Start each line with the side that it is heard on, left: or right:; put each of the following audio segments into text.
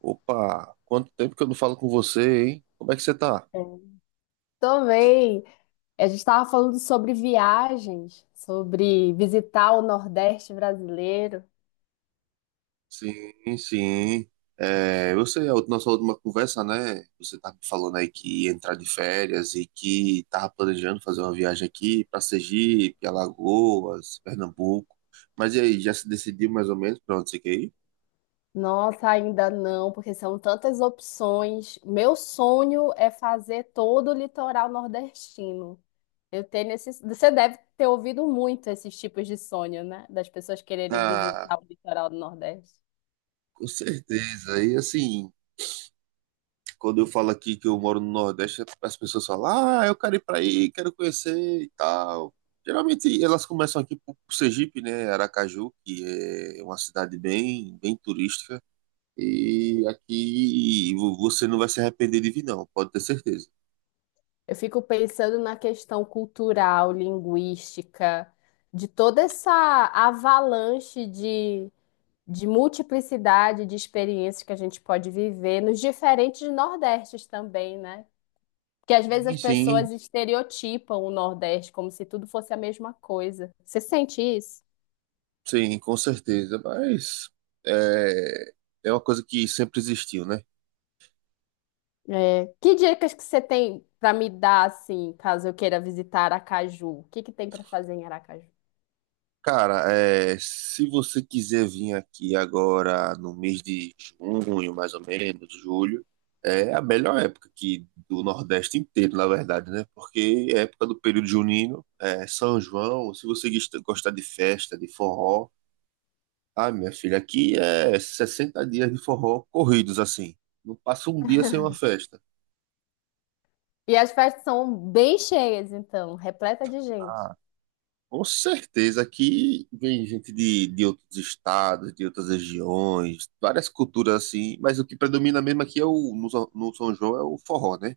right: Opa, quanto tempo que eu não falo com você, hein? Como é que você tá?
left: Também, a gente estava falando sobre viagens, sobre visitar o Nordeste brasileiro.
right: Sim, sim. É, eu sei, nossa última conversa, né? Você tá me falando aí que ia entrar de férias e que tava planejando fazer uma viagem aqui pra Sergipe, Alagoas, Pernambuco. Mas e aí, já se decidiu mais ou menos pra onde você quer ir?
left: Nossa, ainda não, porque são tantas opções. Meu sonho é fazer todo o litoral nordestino. Eu tenho esse... Você deve ter ouvido muito esses tipos de sonho, né? Das pessoas quererem
right: Ah,
left: visitar o litoral do Nordeste.
right: com certeza. E assim, quando eu falo aqui que eu moro no Nordeste, as pessoas falam, ah, eu quero ir pra aí, quero conhecer e tal. Geralmente elas começam aqui por Sergipe, né, Aracaju, que é uma cidade bem, bem turística. E aqui você não vai se arrepender de vir, não, pode ter certeza.
left: Eu fico pensando na questão cultural, linguística, de toda essa avalanche de multiplicidade de experiências que a gente pode viver nos diferentes Nordestes também, né? Porque às vezes
right: Sim,
left: as
right: sim,
left: pessoas estereotipam o Nordeste como se tudo fosse a mesma coisa. Você sente isso?
right: sim, com certeza. Mas é, é uma coisa que sempre existiu, né?
left: É. Que dicas que você tem para me dar, assim, caso eu queira visitar Aracaju? O que que tem para fazer em Aracaju?
right: Cara, é, se você quiser vir aqui agora no mês de junho, mais ou menos, julho, é a melhor época aqui do Nordeste inteiro, na verdade, né? Porque é época do período junino, é São João, se você gostar de festa, de forró, ah, minha filha, aqui é 60 dias de forró corridos, assim. Não passa um dia sem uma festa.
left: E as festas são bem cheias, então, repleta de gente.
right: Com certeza, aqui vem gente de outros estados, de outras regiões, várias culturas assim, mas o que predomina mesmo aqui é o, no, São- no São João é o forró, né?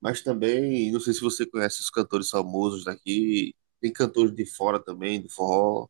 right: Mas também, não sei se você conhece os cantores famosos daqui, tem cantores de fora também, do forró,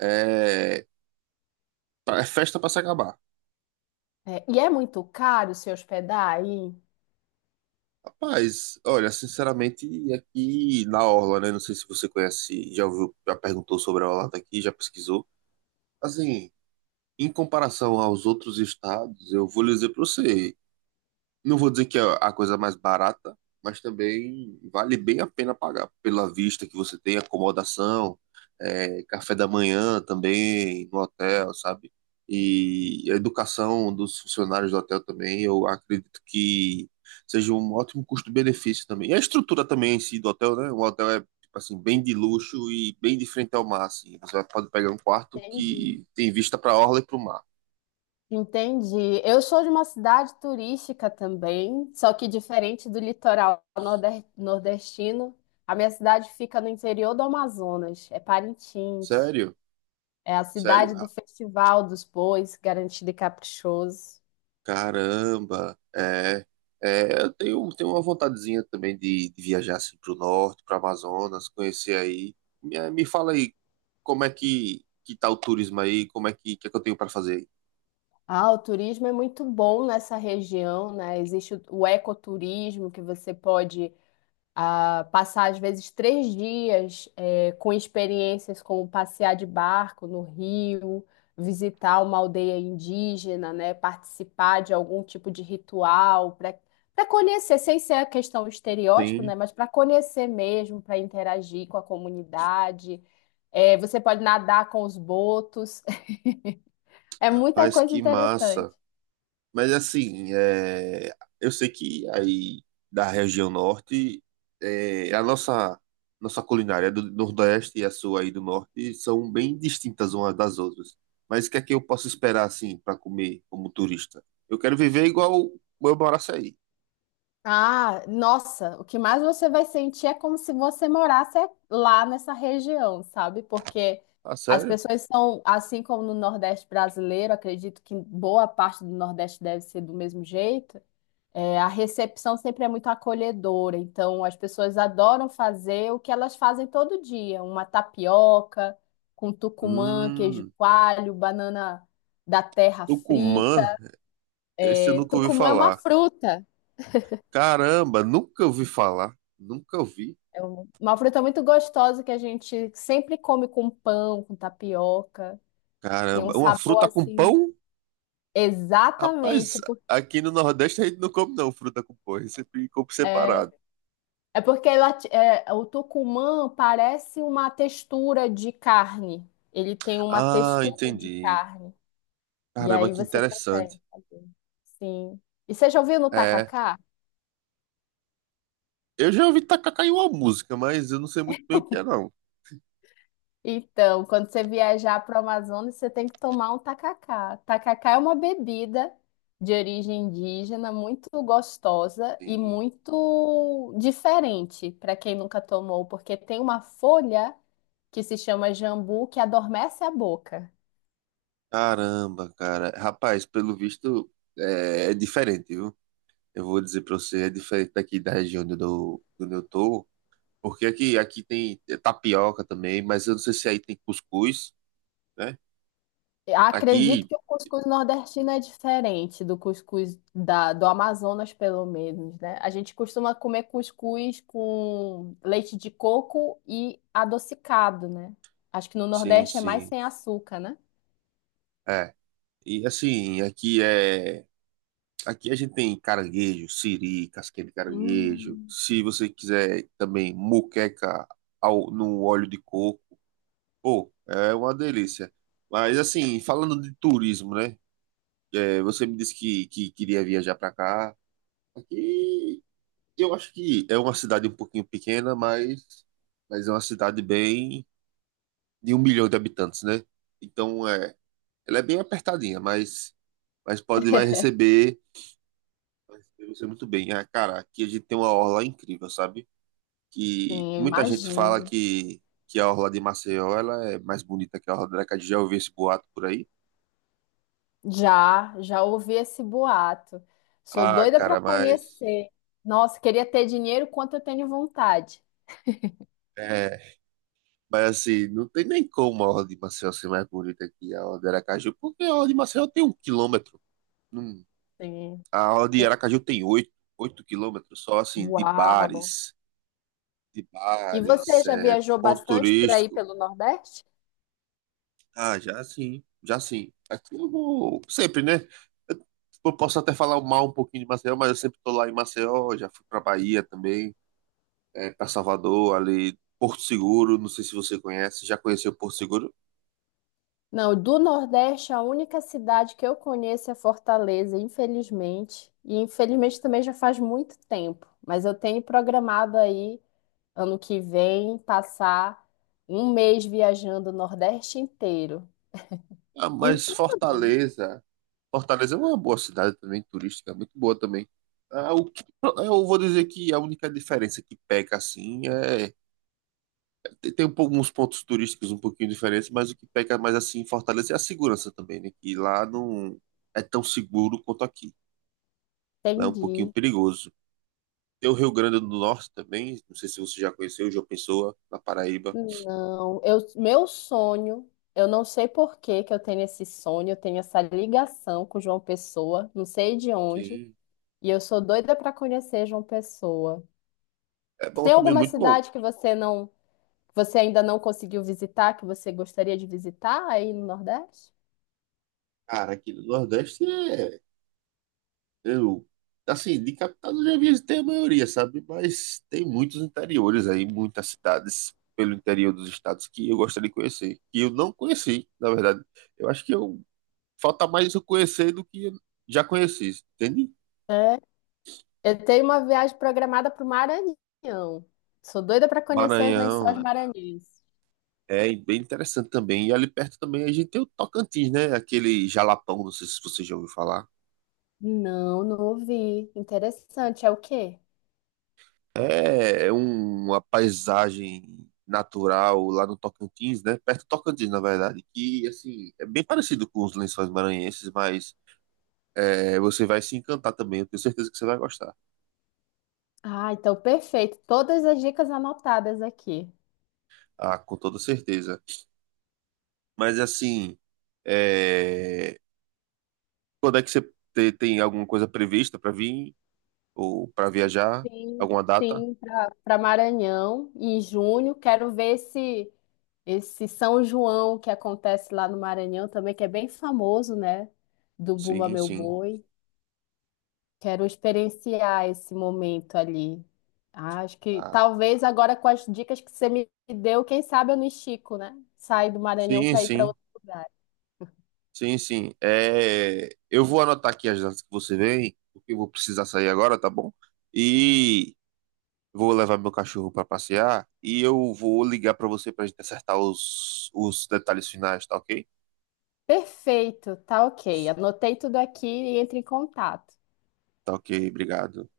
right: é, é festa pra se acabar.
left: É, e é muito caro se hospedar aí?
right: Rapaz, olha, sinceramente, aqui na Orla, né? Não sei se você conhece, já ouviu, já perguntou sobre a Orla daqui, já pesquisou. Assim, em comparação aos outros estados, eu vou lhe dizer para você, não vou dizer que é a coisa mais barata, mas também vale bem a pena pagar pela vista que você tem, acomodação, é, café da manhã também no hotel, sabe? E a educação dos funcionários do hotel também, eu acredito que seja um ótimo custo-benefício também. E a estrutura também em si do hotel, né? O hotel é tipo assim bem de luxo e bem de frente ao mar, assim. Você pode pegar um quarto
left: Entendi.
right: que tem vista para a orla e para o mar.
left: Entendi. Eu sou de uma cidade turística também, só que diferente do litoral nordestino, a minha cidade fica no interior do Amazonas, é Parintins.
right: Sério?
left: É a
right: Sério?
left: cidade do
right: Ah,
left: Festival dos Bois, Garantido e Caprichoso.
right: caramba! É, é, tenho uma vontadezinha também de viajar assim para o norte, para Amazonas, conhecer aí. Me fala aí como é que tá o turismo aí, como é que é que eu tenho para fazer aí?
left: Ah, o turismo é muito bom nessa região, né? Existe o ecoturismo, que você pode a passar às vezes 3 dias com experiências como passear de barco no rio, visitar uma aldeia indígena, né, participar de algum tipo de ritual para conhecer, sem ser a questão estereótipo,
right: Sim,
left: né, mas para conhecer mesmo, para interagir com a comunidade. Você pode nadar com os botos. É muita
right: rapaz,
left: coisa
right: que
left: interessante.
right: massa! Mas assim, é, eu sei que aí da região norte, é, a nossa culinária do Nordeste e a sua aí do Norte são bem distintas umas das outras. Mas o que é que eu posso esperar assim para comer como turista? Eu quero viver igual o meu Baraçaí.
left: Ah, nossa, o que mais você vai sentir é como se você morasse lá nessa região, sabe? Porque
right: Ah,
left: as
right: sério?
left: pessoas são, assim como no Nordeste brasileiro, acredito que boa parte do Nordeste deve ser do mesmo jeito. É, a recepção sempre é muito acolhedora, então as pessoas adoram fazer o que elas fazem todo dia, uma tapioca com tucumã, queijo
right: Hum,
left: coalho, banana da terra frita.
right: Tucumã, esse eu nunca ouvi
left: Tucumã é uma
right: falar.
left: fruta.
right: Caramba, nunca ouvi falar. Nunca ouvi.
left: Uma fruta muito gostosa que a gente sempre come com pão, com tapioca. Tem um
right: Caramba, uma
left: sabor
right: fruta com
left: assim.
right: pão? Rapaz,
left: Exatamente.
right: aqui no Nordeste a gente não come não fruta com porra, sempre come
left: É,
right: separado.
left: é porque o tucumã parece uma textura de carne. Ele tem uma
right: Ah,
left: textura de
right: entendi.
left: carne. E
right: Caramba,
left: aí
right: que
left: você
right: interessante.
left: consegue fazer. Sim. E você já ouviu no
right: É,
left: tacacá?
right: eu já ouvi tacacá em uma música, mas eu não sei muito bem o que é não.
left: Então, quando você viajar para o Amazonas, você tem que tomar um tacacá. Tacacá é uma bebida de origem indígena muito gostosa e
right: Sim.
left: muito diferente para quem nunca tomou, porque tem uma folha que se chama jambu que adormece a boca.
right: Caramba, cara. Rapaz, pelo visto é, é diferente, viu? Eu vou dizer pra você, é diferente daqui da região onde onde eu tô, porque aqui tem é tapioca também, mas eu não sei se aí tem cuscuz, né?
left: Acredito
right: Aqui,
left: que o cuscuz nordestino é diferente do cuscuz do Amazonas, pelo menos, né? A gente costuma comer cuscuz com leite de coco e adocicado, né? Acho que no
right: sim,
left: Nordeste é mais
right: sim.
left: sem açúcar, né?
right: É. E assim, aqui a gente tem caranguejo, siri, casquinha de caranguejo.
left: Hum.
right: Se você quiser também moqueca no óleo de coco, pô, é uma delícia. Mas assim, falando de turismo, né? É, você me disse que queria viajar para cá. Aqui eu acho que é uma cidade um pouquinho pequena, mas é uma cidade bem de 1 milhão de habitantes, né? Então é, ela é bem apertadinha, mas pode vai receber. Eu sei muito bem. Ah, cara, aqui a gente tem uma orla incrível, sabe? Que
left: Sim, eu
right: muita gente fala
left: imagino.
right: que a orla de Maceió ela é mais bonita que a orla de Aracaju. Já ouvi esse boato por aí?
left: Já, já ouvi esse boato. Sou
right: Ah,
left: doida para
right: cara, mas
left: conhecer. Nossa, queria ter dinheiro quanto eu tenho vontade.
right: é, mas assim, não tem nem como a orla de Maceió ser mais bonita que a orla de Aracaju, porque a orla de Maceió tem 1 quilômetro. Hum,
left: Sim,
right: a orla de
left: sim.
right: Aracaju tem 8 quilômetros só assim
left: Uau!
right: de
left: E você
right: bares,
left: já
right: é,
left: viajou
right: ponto
left: bastante por aí
right: turístico.
left: pelo Nordeste?
right: Ah, já sim, já sim. Aqui eu vou sempre, né? Eu, eu posso até falar mal um pouquinho de Maceió, mas eu sempre tô lá em Maceió, já fui pra Bahia também, é, para Salvador, ali, Porto Seguro, não sei se você conhece, já conheceu Porto Seguro?
left: Não, do Nordeste, a única cidade que eu conheço é Fortaleza, infelizmente. E infelizmente também já faz muito tempo. Mas eu tenho programado aí, ano que vem, passar um mês viajando o Nordeste inteiro.
right: Ah, mas Fortaleza, Fortaleza é uma boa cidade também, turística, muito boa também. Ah, o que, eu vou dizer que a única diferença que peca assim é tem uns pontos turísticos um pouquinho diferentes, mas o que peca mais assim em Fortaleza é a segurança também, né? Que lá não é tão seguro quanto aqui. Lá é um pouquinho
left: Entendi.
right: perigoso. Tem o Rio Grande do Norte também, não sei se você já conheceu, João Pessoa, na Paraíba.
left: Não, eu, meu sonho, eu não sei por que que eu tenho esse sonho, eu tenho essa ligação com João Pessoa, não sei de onde.
right: Sim.
left: E eu sou doida para conhecer João Pessoa.
right: É bom
left: Tem
right: também,
left: alguma
right: muito bom.
left: cidade que você não, que você ainda não conseguiu visitar, que você gostaria de visitar aí no Nordeste?
right: Cara, aqui no Nordeste é. Eu, assim, de capital eu já vi tem a maioria, sabe? Mas tem muitos interiores aí, muitas cidades pelo interior dos estados que eu gostaria de conhecer. Que eu não conheci, na verdade. Eu acho que eu falta mais eu conhecer do que já conheci, entende?
left: É. Eu tenho uma viagem programada para o Maranhão. Sou doida para conhecer os lençóis
right: Maranhão
left: maranhenses.
right: é bem interessante também. E ali perto também a gente tem o Tocantins, né? Aquele jalapão, não sei se você já ouviu falar.
left: Não, não ouvi. Interessante. É o quê?
right: Uma paisagem natural lá no Tocantins, né? Perto do Tocantins, na verdade, que assim é bem parecido com os Lençóis Maranhenses, mas é, você vai se encantar também. Eu tenho certeza que você vai gostar,
left: Ah, então perfeito. Todas as dicas anotadas aqui.
right: ah, com toda certeza. Mas assim, é, quando é que você tem alguma coisa prevista para vir ou para viajar?
left: Sim,
right: Alguma data?
left: sim, para Maranhão em junho. Quero ver esse, esse São João que acontece lá no Maranhão também, que é bem famoso, né? Do Bumba
right: Sim,
left: Meu
right: sim.
left: Boi. Quero experienciar esse momento ali. Ah, acho que
right: Ah,
left: talvez agora com as dicas que você me deu, quem sabe eu não estico, né? Saio do Maranhão
right: sim,
left: para ir para
right: sim.
left: outro lugar.
right: Sim, sim. É, eu vou anotar aqui as datas que você vem, porque eu vou precisar sair agora, tá bom? E vou levar meu cachorro para passear e eu vou ligar para você para gente acertar os detalhes finais, tá ok?
left: Perfeito, tá ok. Anotei tudo aqui e entre em contato.
right: Tá ok, obrigado.